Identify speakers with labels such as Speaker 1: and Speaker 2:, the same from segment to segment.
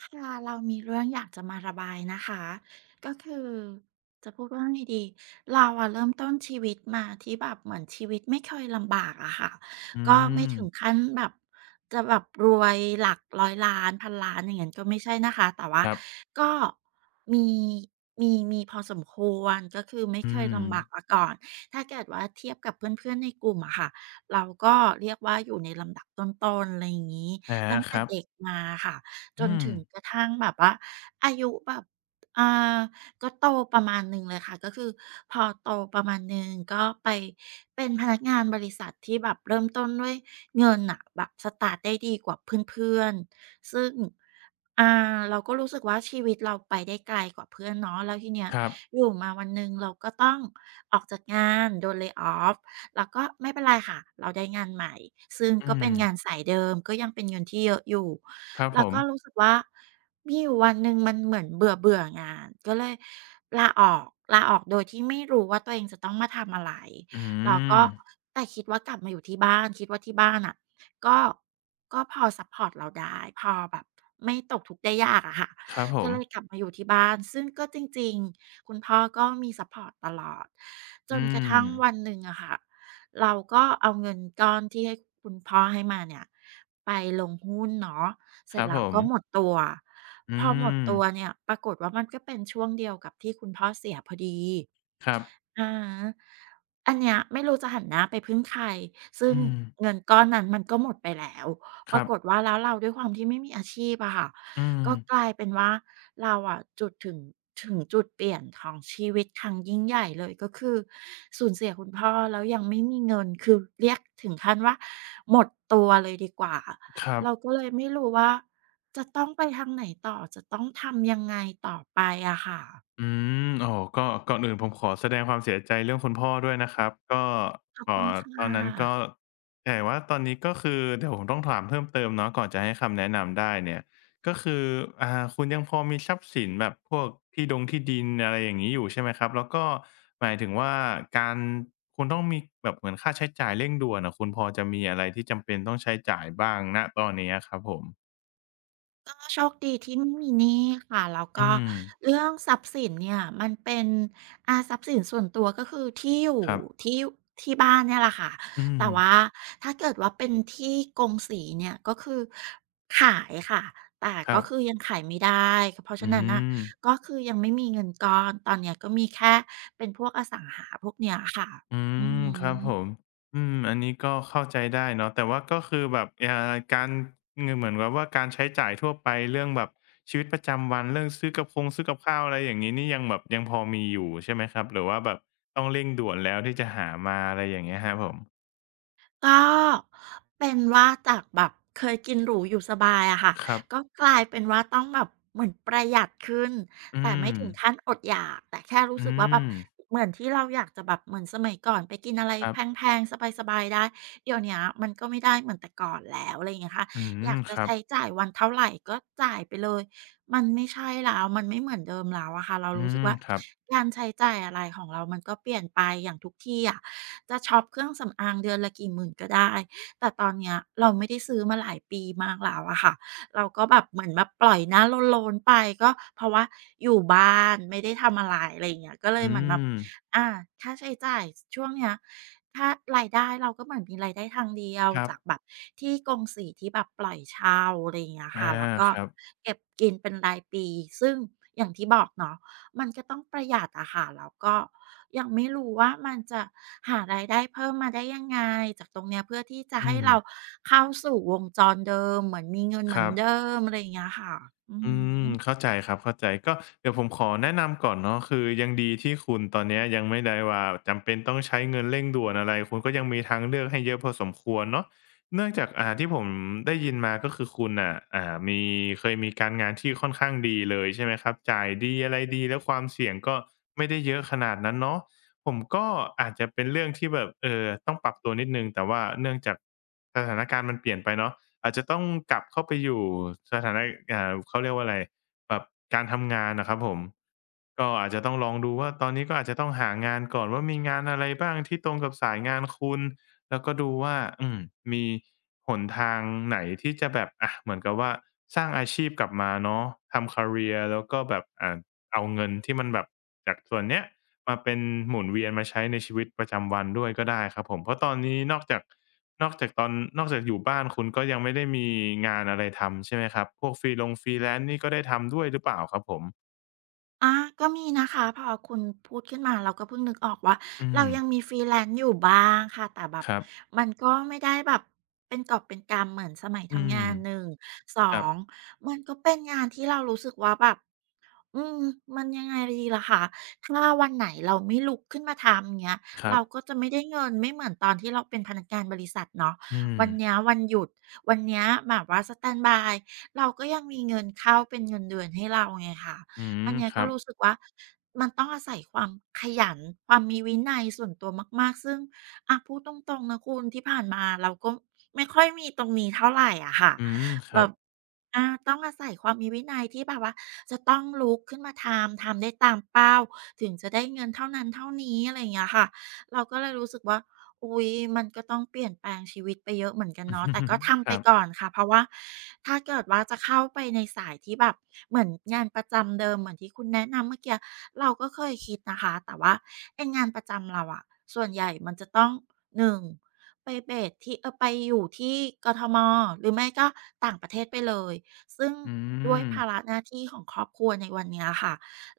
Speaker 1: ค่ะเรามีเรื่องอยากจะมาระบายนะคะก็คือจะพูดว่าไงดีเราอะเริ่มต้นชีวิตมาที่แบบเหมือนชีวิตไม่เคยลำบากอะค่ะ
Speaker 2: อื
Speaker 1: ก็ไม่ถึง
Speaker 2: ม
Speaker 1: ขั้นแบบจะแบบรวยหลักร้อยล้านพันล้านอย่างเงั้ยก็ไม่ใช่นะคะแต่ว่า
Speaker 2: ครับ
Speaker 1: ก็มีมีมีพอสมควรก็คือไม่
Speaker 2: อื
Speaker 1: เคย
Speaker 2: ม
Speaker 1: ลำบากมาก่อนถ้าเกิดว่าเทียบกับเพื่อนๆในกลุ่มอะค่ะเราก็เรียกว่าอยู่ในลำดับต้นๆอะไรอย่างงี้
Speaker 2: อา
Speaker 1: ตั้ง
Speaker 2: ค
Speaker 1: แต่
Speaker 2: รับ
Speaker 1: เด็กมาค่ะ จ
Speaker 2: อื
Speaker 1: น
Speaker 2: ม
Speaker 1: ถึงกระทั่งแบบว่าอายุแบบอ่าก็โตประมาณหนึ่งเลยค่ะก็คือพอโตประมาณหนึ่งก็ไปเป็นพนักงานบริษัทที่แบบเริ่มต้นด้วยเงินน่ะแบบสตาร์ตได้ดีกว่าเพื่อนๆซึ่งเราก็รู้สึกว่าชีวิตเราไปได้ไกลกว่าเพื่อนเนาะแล้วทีเนี้ย
Speaker 2: ครับ
Speaker 1: อยู่มาวันหนึ่งเราก็ต้องออกจากงานโดน lay off เราก็ไม่เป็นไรค่ะเราได้งานใหม่ซึ่งก็
Speaker 2: อื
Speaker 1: เป็
Speaker 2: ม
Speaker 1: นงานสายเดิมก็ยังเป็นเงินที่เยอะอยู่
Speaker 2: ครับผ
Speaker 1: แล้ว
Speaker 2: ม
Speaker 1: ก็รู้สึกว่ามีอยู่วันหนึ่งมันเหมือนเบื่อเบื่องานก็เลยลาออกลาออกโดยที่ไม่รู้ว่าตัวเองจะต้องมาทำอะไร
Speaker 2: อื
Speaker 1: แล้ว
Speaker 2: ม
Speaker 1: ก็แต่คิดว่ากลับมาอยู่ที่บ้านคิดว่าที่บ้านน่ะก็ก็พอซัปพอร์ตเราได้พอแบบไม่ตกทุกข์ได้ยากอะค่ะ
Speaker 2: ครับผ
Speaker 1: ก็
Speaker 2: ม
Speaker 1: เลยกลับมาอยู่ที่บ้านซึ่งก็จริงๆคุณพ่อก็มีซัปพอร์ตตลอดจน
Speaker 2: อื
Speaker 1: กระทั่ง
Speaker 2: ม
Speaker 1: วันหนึ่งอะค่ะเราก็เอาเงินก้อนที่ให้คุณพ่อให้มาเนี่ยไปลงหุ้นเนาะ เส
Speaker 2: ค
Speaker 1: ร็จ
Speaker 2: รับ
Speaker 1: แล้
Speaker 2: ผ
Speaker 1: ว
Speaker 2: ม
Speaker 1: ก็หมดตัวพ
Speaker 2: อื
Speaker 1: อหมด
Speaker 2: ม
Speaker 1: ตัวเนี่ยปรากฏว่ามันก็เป็นช่วงเดียวกับที่คุณพ่อเสียพอดี
Speaker 2: ครับ
Speaker 1: อะอันเนี้ยไม่รู้จะหันหน้าไปพึ่งใครซึ่ง
Speaker 2: อืม
Speaker 1: เงินก้อนนั้นมันก็หมดไปแล้ว
Speaker 2: ค
Speaker 1: ปรา
Speaker 2: รับ
Speaker 1: กฏว่าแล้วเราด้วยความที่ไม่มีอาชีพอะค่ะ
Speaker 2: อืม
Speaker 1: ก็กลายเป็นว่าเราอะจุดถึงถึงจุดเปลี่ยนของชีวิตครั้งยิ่งใหญ่เลยก็คือสูญเสียคุณพ่อแล้วยังไม่มีเงินคือเรียกถึงขั้นว่าหมดตัวเลยดีกว่า
Speaker 2: ครั
Speaker 1: เรา
Speaker 2: บ
Speaker 1: ก็เลยไม่รู้ว่าจะต้องไปทางไหนต่อจะต้องทำยังไงต่อไปอะค่ะ
Speaker 2: อืมโอ้โฮก็ก่อนอื่นผมขอแสดงความเสียใจเรื่องคุณพ่อด้วยนะครับก็
Speaker 1: ขอบ
Speaker 2: เอ่
Speaker 1: คุณ
Speaker 2: อ
Speaker 1: ค่ะ
Speaker 2: ตอนนั้นก็แต่ว่าตอนนี้ก็คือเดี๋ยวผมต้องถามเพิ่มเติมเนาะก่อนจะให้คำแนะนำได้เนี่ยก็คืออ่าคุณยังพอมีทรัพย์สินแบบพวกที่ดงที่ดินอะไรอย่างงี้อยู่ใช่ไหมครับแล้วก็หมายถึงว่าการคุณต้องมีแบบเหมือนค่าใช้จ่ายเร่งด่วนอะคุณพอจะมีอะไรที่จำเป็นต้องใช้จ่ายบ้างณตอนนี้อะครับผม
Speaker 1: ก็โชคดีที่ไม่มีหนี้ค่ะแล้ว
Speaker 2: อื
Speaker 1: ก็
Speaker 2: ม
Speaker 1: เรื่องทรัพย์สินเนี่ยมันเป็นทรัพย์สินส่วนตัวก็คือที่อยู่
Speaker 2: ครับ
Speaker 1: ที่ที่บ้านเนี่ยแหละค่ะ
Speaker 2: อืม
Speaker 1: แต่ว่าถ้าเกิดว่าเป็นที่กงสีเนี่ยก็คือขายค่ะแต่
Speaker 2: ครั
Speaker 1: ก็คือ
Speaker 2: บ
Speaker 1: ยังขายไม่ได้เพราะ
Speaker 2: อื
Speaker 1: ฉะนั้นน่ะ
Speaker 2: ม
Speaker 1: ก็คือยังไม่มีเงินก้อนตอนเนี้ยก็มีแค่เป็นพวกอสังหาพวกเนี้ยค่ะ
Speaker 2: อื
Speaker 1: อื
Speaker 2: มครับผ
Speaker 1: อ
Speaker 2: มอืมอันนี้ก็เข้าใจได้เนาะแต่ว่าก็คือแบบการเงนเหมือนกับว่าการใช้จ่ายทั่วไปเรื่องแบบชีวิตประจำวันเรื่องซื้อกับข้าวอะไรอย่างนี้นี่ยังแบบยังพอมีอยู่ใช่ไหมครับหรือว่าแบบต้องเร่งด่วนแล้วที่จะหามาอะไรอย่างเงี้ยฮะผม
Speaker 1: ก็เป็นว่าจากแบบเคยกินหรูอยู่สบายอะค่ะ
Speaker 2: ครั
Speaker 1: ก็
Speaker 2: บ
Speaker 1: กลายเป็นว่าต้องแบบเหมือนประหยัดขึ้น
Speaker 2: อื
Speaker 1: แต่ไม่
Speaker 2: ม
Speaker 1: ถึงขั้นอดอยากแต่แค่รู้
Speaker 2: อื
Speaker 1: สึกว่าแบบ
Speaker 2: ม
Speaker 1: เหมือนที่เราอยากจะแบบเหมือนสมัยก่อนไปกินอะไร
Speaker 2: ครั
Speaker 1: แ
Speaker 2: บ
Speaker 1: พงๆสบายๆได้เดี๋ยวเนี้ยมันก็ไม่ได้เหมือนแต่ก่อนแล้วอะไรอย่างเงี้ยค่ะ
Speaker 2: อื
Speaker 1: อ
Speaker 2: ม
Speaker 1: ยาก
Speaker 2: ค
Speaker 1: จะ
Speaker 2: รับ
Speaker 1: ใช้จ่ายวันเท่าไรก็จ่ายไปเลยมันไม่ใช่แล้วมันไม่เหมือนเดิมแล้วอะค่ะเรา
Speaker 2: อื
Speaker 1: รู้สึก
Speaker 2: ม
Speaker 1: ว่า
Speaker 2: ครับ
Speaker 1: การใช้จ่ายอะไรของเรามันก็เปลี่ยนไปอย่างทุกที่อะ จะช็อปเครื่องสำอางเดือนละกี่หมื่นก็ได้ แต่ตอนเนี้ยเราไม่ได้ซื้อมาหลายปีมากแล้วอะค่ะเราก็แบบเหมือนแบบปล่อยหน้าโลนๆไปก็เพราะว่าอยู่บ้านไม่ได้ทำอะไรอะไรอย่างเงี้ยก็เลย
Speaker 2: อื
Speaker 1: เหมือนแบบ
Speaker 2: ม
Speaker 1: อาค่าใช้จ่ายสช่วงเนี้ยถ้ารายได้เราก็เหมือนมีรายได้ทางเดียว
Speaker 2: ครับ
Speaker 1: จากแบบที่กงสีที่แบบปล่อยเช่าอะไรอย่างเงี้ย
Speaker 2: อา
Speaker 1: ค่ะแล้วก็
Speaker 2: ครับ
Speaker 1: เก็บกินเป็นรายปีซึ่งอย่างที่บอกเนาะ มันก็ต้องประหยัดอะค่ะแล้วก็ยังไม่รู้ว่ามันจะหารายได้เพิ่มมาได้ยังไงจากตรงเนี้ยเพื่อที่จะ
Speaker 2: อื
Speaker 1: ให้
Speaker 2: ม
Speaker 1: เราเข้าสู่วงจรเดิมเหมือนมีเงินเห
Speaker 2: ค
Speaker 1: มือ
Speaker 2: รั
Speaker 1: น
Speaker 2: บ
Speaker 1: เดิมอะไรอย่างเงี้ยค่ะอือ
Speaker 2: อืม
Speaker 1: ฮึ
Speaker 2: เข้าใจครับเข้าใจก็เดี๋ยวผมขอแนะนำก่อนเนาะคือยังดีที่คุณตอนเนี้ยยังไม่ได้ว่าจำเป็นต้องใช้เงินเร่งด่วนอะไรคุณก็ยังมีทางเลือกให้เยอะพอสมควรเนาะเนื่องจากที่ผมได้ยินมาก็คือคุณน่ะเคยมีการงานที่ค่อนข้างดีเลยใช่ไหมครับจ่ายดีอะไรดีแล้วความเสี่ยงก็ไม่ได้เยอะขนาดนั้นเนาะผมก็อาจจะเป็นเรื่องที่แบบต้องปรับตัวนิดหนึ่งแต่ว่าเนื่องจากสถานการณ์มันเปลี่ยนไปเนาะ อาจจะต้องกลับเข้าไปอยู่สถานะเขาเรียกว่าอะไรแบบการทำงานน่ะครับผมก็อาจจะต้องลองดูว่าตอนนี้ก็อาจจะต้องหางานก่อนว่ามีงานอะไรบ้างที่ตรงกับสายงานคุณแล้วก็ดูว่าอืมมีหนทางไหนที่จะแบบอะเหมือนกับว่าสร้างอาชีพกลับมาเนาะทำ career แล้วก็แบบเอาเงินที่มันแบบจากส่วนเนี้ย มาเป็นหมุนเวียนมาใช้ในชีวิตประจำวันด้วยก็ได้ครับผมเพราะตอนนี้นอกจากตอนนอกจากอยู่บ้านคุณก็ยังไม่ได้มีงานอะไรทำใช่ไหมครับพวกฟรีลง Freelance นี่ก็ได้ทำด้วยหรือเปล่าครับผม
Speaker 1: อาก็มีนะคะพอคุณพูดขึ้นมาเราก็เพิ่งนึกออกว่า
Speaker 2: อืม
Speaker 1: เรายังมี freelance อยู่บ้างค่ะแต่แบบ
Speaker 2: ครับ
Speaker 1: มันก็ไม่ได้แบบเป็นกอบเป็นกำเหมือนสมัย
Speaker 2: อื
Speaker 1: ทำ
Speaker 2: ม
Speaker 1: งานหนึ่งส
Speaker 2: ค
Speaker 1: อ
Speaker 2: รับ
Speaker 1: งมันก็เป็นงานที่เรารู้สึกว่าแบบ อืมมันยังไงดีล่ะคะถ้าวันไหนเราไม่ลุกขึ้นมาทำเงี้ย
Speaker 2: ครับ
Speaker 1: เราก็จะไม่ได้เงินไม่เหมือนตอนที่เราเป็นพนักงานบริษัทเนาะ
Speaker 2: อื
Speaker 1: วันเนี้ย
Speaker 2: ม
Speaker 1: วันหยุดวันเนี้ยแบบว่าสแตนด์บายเราก็ยังมีเงินเข้าเป็นเงินเดือนให้เราไงค่ะ
Speaker 2: อื
Speaker 1: อั
Speaker 2: ม
Speaker 1: นเนี้ย
Speaker 2: ค
Speaker 1: ก็
Speaker 2: รับ
Speaker 1: รู้สึกว่ามันต้องอาศัยความขยันความมีวินัยส่วนตัวมากๆซึ่งอะพูดตรงๆนะคุณที่ผ่านมาเราก็ไม่ค่อยมีตรงนี้เท่าไรอะค่ะ
Speaker 2: อืมค
Speaker 1: แบ
Speaker 2: รั
Speaker 1: บ
Speaker 2: บ
Speaker 1: อาต้องอาศัยความมีวินัยที่แบบว่าจะต้องลุกขึ้นมาทำได้ตามเป้าถึงจะได้เงินเท่านั้นเท่านี้อะไรอย่างเงี้ยค่ะเราก็เลยรู้สึกว่าอุ๊ยมันก็ต้องเปลี่ยนแปลงชีวิตไปเยอะเหมือนกันเนาะแต่ก็ทำ
Speaker 2: ค
Speaker 1: ไป
Speaker 2: รั
Speaker 1: ก่อ
Speaker 2: บ
Speaker 1: นค่ะเพราะว่าถ้าเกิดว่าจะเข้าไปในสายที่แบบเหมือนงานประจำเดิมเหมือนที่คุณแนะนำเมื่อกี้เราก็เคยคิดนะคะแต่ว่าไอ้งานประจำเราอะส่วนใหญ่มันจะต้องหนึ่งไปเบสที่ไปอยู่ที่กทมหรือไม่ก็ต่างประเทศไปเลย ซึ่ง
Speaker 2: อื
Speaker 1: ด้วย
Speaker 2: ม
Speaker 1: ภาระหน้าที่ของครอบครัวในวันเนี้ยค่ะ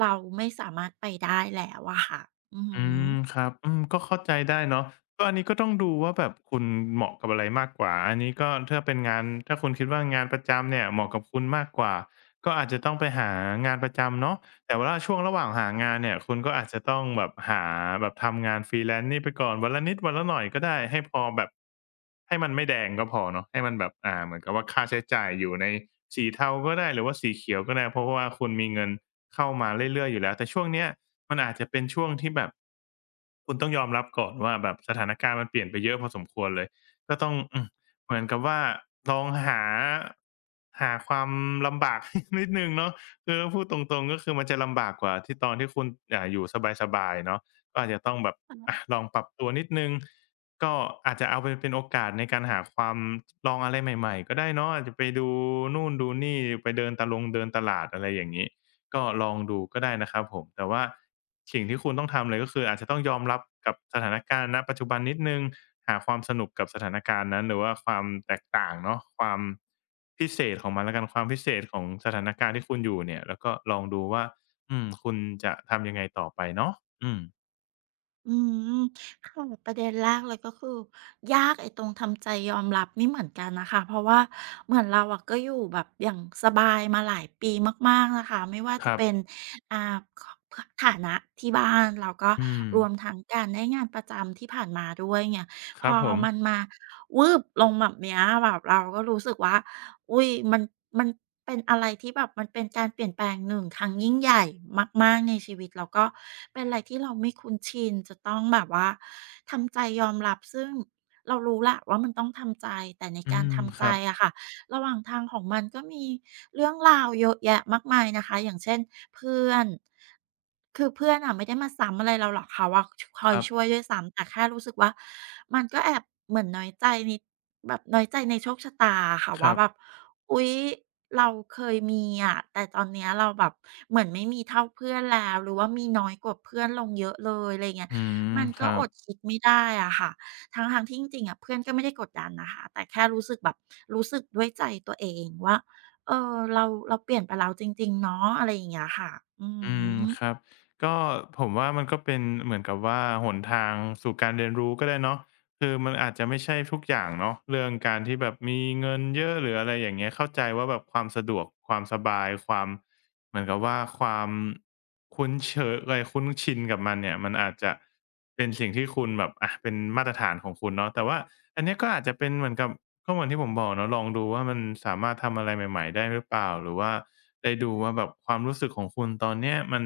Speaker 1: เราไม่สามารถไปได้แล้วอะค่ะ อือฮึ
Speaker 2: อืมค
Speaker 1: อ
Speaker 2: รับอืมก็เข้าใจได้เนาะก็อันนี้ก็ต้องดูว่าแบบคุณเหมาะกับอะไรมากกว่าอันนี้ก็ถ้าคุณคิดว่างานประจำเนี่ยเหมาะกับคุณมากกว่าก็อาจจะต้องไปหางานประจำเนาะ แต่ว่าช่วงระหว่างหางานเนี่ยคุณก็อาจจะต้องแบบทำงาน Freelance นี่ไปก่อนวันละนิดวันละหน่อยก็ได้ให้พอแบบให้มันไม่แดงก็พอเนาะให้มันแบบเหมือนกับว่าค่าใช้จ่ายอยู่ในสีเทาก็ได้หรือว่าสีเขียวก็ได้เพราะว่าคุณมีเงินเข้ามาเรื่อยๆอยู่แล้วแต่ช่วงเนี้ยมันอาจจะเป็นช่วงที่แบบคุณต้องยอมรับก่อนว่าแบบสถานการณ์มันเปลี่ยนไปเยอะพอสมควรเลยก็ต้องอืมเหมือนกับว่าลองหาหาความลำบาก นิดหนึ่งเนาะ คือถ้าพูดตรงๆก็คือมันจะลำบากกว่าที่ตอนที่คุณอยู่สบายๆเนาะก็อาจจะต้องแบบอะลองปรับตัวนิดหนึ่งก็อาจจะเอาไปเป็นโอกาสในการหาความลองอะไรใหม่ๆก็ได้เนาะอาจจะไปดูนู่นดูนี่ไปเดินตลาดอะไรอย่างงี้ ก็ลองดูก็ได้นะครับผมแต่ว่าสิ่งที่คุณต้องทำเลยก็คืออาจจะต้องยอมรับกับสถานการณ์ณปัจจุบันนิดหนึ่งหาความสนุกกับสถานการณ์นั้นหรือว่าความแตกต่างเนาะความพิเศษของมันแล้วกันความพิเศษของสถานการณ์ที่คุณอยู่เนี่ยแล้วก็ลองดูว่าอืมคุณจะทำยังไงต่อไปเนาะอืม
Speaker 1: อืมค่ะประเด็นแรกเลยก็คือยากไอ้ตรงทำใจยอมรับนี่เหมือนกันนะคะเพราะว่าเหมือนเราอะก็อยู่แบบอย่างสบายมาหลายปีมากๆนะคะไม่ว่า
Speaker 2: ค
Speaker 1: จะ
Speaker 2: รับ
Speaker 1: เป็นอ่าฐานะที่บ้านเราก็
Speaker 2: อืม
Speaker 1: รวมทั้งการได้งานประจำที่ผ่านมาด้วยเนี่ย
Speaker 2: ค
Speaker 1: พ
Speaker 2: รั
Speaker 1: อ
Speaker 2: บผม
Speaker 1: มันมาวืบลงแบบเนี้ยแบบเราก็รู้สึกว่า อุ๊ยมันเป็นอะไรที่แบบมันเป็นการเปลี่ยนแปลงหนึ่งครั้งยิ่งใหญ่มากๆในชีวิตแล้วก็เป็นอะไรที่เราไม่คุ้นชินจะต้องแบบว่าทำใจยอมรับซึ่งเรารู้แหละว่ามันต้องทำใจแต่ใน
Speaker 2: อื
Speaker 1: การ
Speaker 2: ม
Speaker 1: ทำ
Speaker 2: ค
Speaker 1: ใจ
Speaker 2: รับ
Speaker 1: อะค่ะระหว่างทางของมันก็มีเรื่องราวเยอะแยะมากมายนะคะอย่างเช่นเพื่อนคือเพื่อนอะไม่ได้มาซ้ำอะไรเราหรอกเขาอะชคอ
Speaker 2: ค
Speaker 1: ย
Speaker 2: รับ
Speaker 1: ช่วยด้วยซ้ำแต่แค่รู้สึกว่ามันก็แอบเหมือนน้อยใจนิดแบบน้อยใจในโชคชะตาอะค่ะ
Speaker 2: ค
Speaker 1: ว่า
Speaker 2: รับ
Speaker 1: แบบ อุ๊ยเราเคยมีอะแต่ตอนเนี้ยเราแบบเหมือนไม่มีเท่าเพื่อนแล้วหรือว่ามีน้อยกว่าเพื่อนลงเยอะเลยอะไรเงี้ย
Speaker 2: อืม
Speaker 1: มัน
Speaker 2: ค
Speaker 1: ก็
Speaker 2: รั
Speaker 1: อ
Speaker 2: บ
Speaker 1: ดคิดไม่ได้อะค่ะทั้งๆที่จริงๆอะเพื่อนก็ไม่ได้กดดันนะคะแต่แค่รู้สึกแบบรู้สึกด้วยใจตัวเองว่าเออเราเราเปลี่ยนไปแล้วจริงๆเนาะอะไรอย่างเงี้ยค่ะอือ
Speaker 2: อื
Speaker 1: ฮึ
Speaker 2: มครับก็ผมว่ามันก็เป็นเหมือนกับว่าหนทางสู่การเรียนรู้ก็ได้เนาะคือมันอาจจะไม่ใช่ทุกอย่างเนาะเรื่องการที่แบบมีเงินเยอะหรืออะไรอย่างเงี้ยเข้าใจว่าแบบความสะดวกความสบายความเหมือนกับว่าความ คุ้นเชยเลยคุ้นชินกับมันเนี่ยมันอาจจะเป็นสิ่งที่คุณแบบอะเป็นมาตรฐานของคุณเนาะแต่ว่าอันเนี้ยก็อาจจะเป็นเหมือนกับก็เหมือนที่ผมบอกเนาะลองดูว่ามันสามารถทำอะไรใหม่ๆได้หรือเปล่าหรือว่าได้ดูว่าแบบความรู้สึกของคุณตอนเนี้ยมัน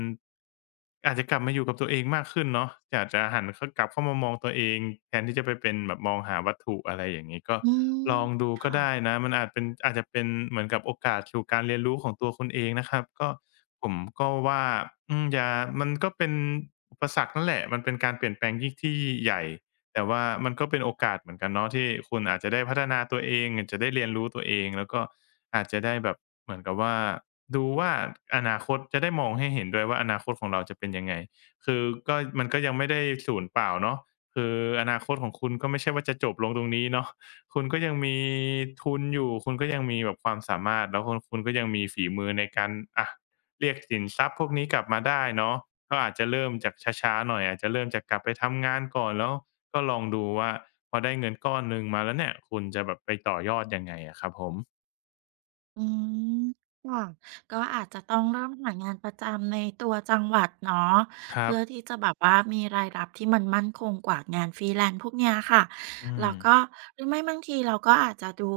Speaker 2: อาจจะกลับมาอยู่กับตัวเองมากขึ้นเนาะอยาจจะหันเขากลับเข้ามามองตัวเองแทนที่จะไปเป็นแบบมองหาวัตถุอะไรอย่างงี้ก็
Speaker 1: อืม
Speaker 2: ลองดูก็ได้
Speaker 1: ค่ะ
Speaker 2: นะมันอาจเป็นอาจจะเป็นเหมือนกับโอกาสสู่การเรียนรู้ของตัวคุณเองนะครับก็ผมก็ว่าอืมอย่ามันก็เป็นอุปสรรคนั่นแหละมันเป็นการเปลี่ยนแปลงที่ใหญ่ แต่ว่ามันก็เป็นโอกาสเหมือนกันเนาะที่คุณอาจจะได้พัฒนาตัวเองจะได้เรียนรู้ตัวเองแล้วก็อาจจะได้แบบเหมือนกับว่าดูว่าอนาคตจะได้มองให้เห็นด้วยว่าอนาคตของเราจะเป็นยังไงคือก็มันก็ยังไม่ได้ศูนย์เปล่าเนาะคืออนาคตของคุณก็ไม่ใช่ว่าจะจบลงตรงนี้เนาะคุณก็ยังมีทุนอยู่คุณก็ยังมีแบบความสามารถแล้วคุณก็ยังมีฝีมือในการอะเรียกสินทรัพย์พวกนี้กลับมาได้เนาะก็อาจจะเริ่มจากช้าๆหน่อยอาจจะเริ่มจากกลับไปทำงานก่อนแล้ว ก็ลองดูว่าพอได้เงินก้อนหนึ่งมาแล้วเนี่ยคุณจะแบบไปต่อยอดยังไงอะครับผม
Speaker 1: อืมค่ะก็อาจจะต้องเริ่มหางานประจำในตัวจังหวัดเนาะ
Speaker 2: ครั
Speaker 1: เพื่
Speaker 2: บ
Speaker 1: อที่จะแบบว่ามีรายรับที่มันมั่นคงกว่างานฟรีแลนซ์พวกเนี้ยค่ะ
Speaker 2: อืม
Speaker 1: แล้วก็หรือไม่บางทีเราก็อาจจะดู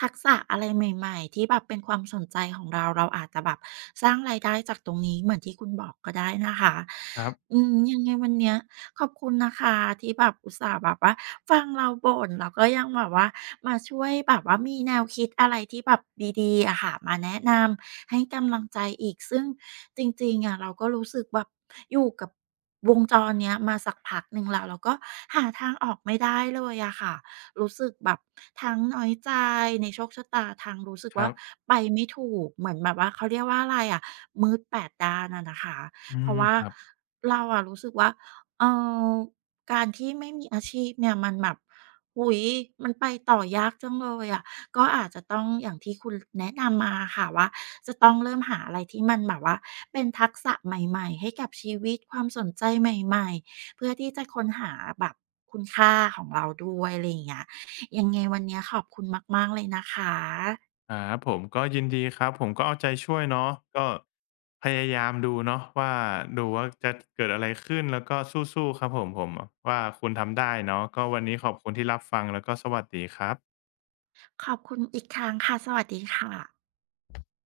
Speaker 1: ทักษะอะไรใหม่ๆที่แบบเป็นความสนใจของเราเราอาจจะแบบสร้างรายได้จากตรงนี้เหมือนที่คุณบอกก็ได้นะคะ
Speaker 2: ครับ
Speaker 1: อืมยังไงวันเนี้ยขอบคุณนะคะที่แบบอุตส่าห์แบบว่าฟังเราบ่นแล้วก็ยังแบบว่ามาช่วยแบบว่ามีแนวคิดอะไรที่แบบดีๆอะค่ะมาแนะนำให้กำลังใจอีกซึ่งจริงๆอะเราก็รู้สึกแบบอยู่กับ วงจรเนี้ยมาสักพักหนึ่งแล้วแล้วก็หาทางออกไม่ได้เลยอะค่ะรู้สึกแบบทั้งน้อยใจในโชคชะตาทั้งรู้สึก
Speaker 2: ครั
Speaker 1: ว่า
Speaker 2: บ
Speaker 1: ไปไม่ถูกเหมือนแบบว่าเขาเรียกว่าอะไรอะมืด8ดด้านอะนะคะ
Speaker 2: อื
Speaker 1: เพ
Speaker 2: ม
Speaker 1: ราะว่า
Speaker 2: ครับ
Speaker 1: เราอะรู้สึกว่าเอ่อการที่ไม่มีอาชีพเนี่ยมันแบบโอ้โฮมันไปต่อยากจังเลยอะก็อาจจะต้องอย่างที่คุณแนะนำมาอะค่ะว่า จะต้องเริ่มหาอะไรที่มันแบบว่าเป็นทักษะใหม่ๆให้กับชีวิตความสนใจใหม่ๆเพื่อที่จะค้นหาแบบคุณค่าของเราด้วยอะไรอย่างเงี้ยยังไงวันเนี้ยขอบคุณมากๆเลยนะคะ
Speaker 2: ครับผมก็ยินดีครับผมก็เอาใจช่วยเนาะก็พยายามดูเนาะว่าดูว่าจะเกิดอะไรขึ้นแล้วก็สู้ๆครับผมว่าคุณทำได้เนาะก็วันนี้ขอบคุณที่รับฟังแล้วก็สวัสดีครับ
Speaker 1: ขอบคุณอีกครั้งค่ะสวัสดีค่ะ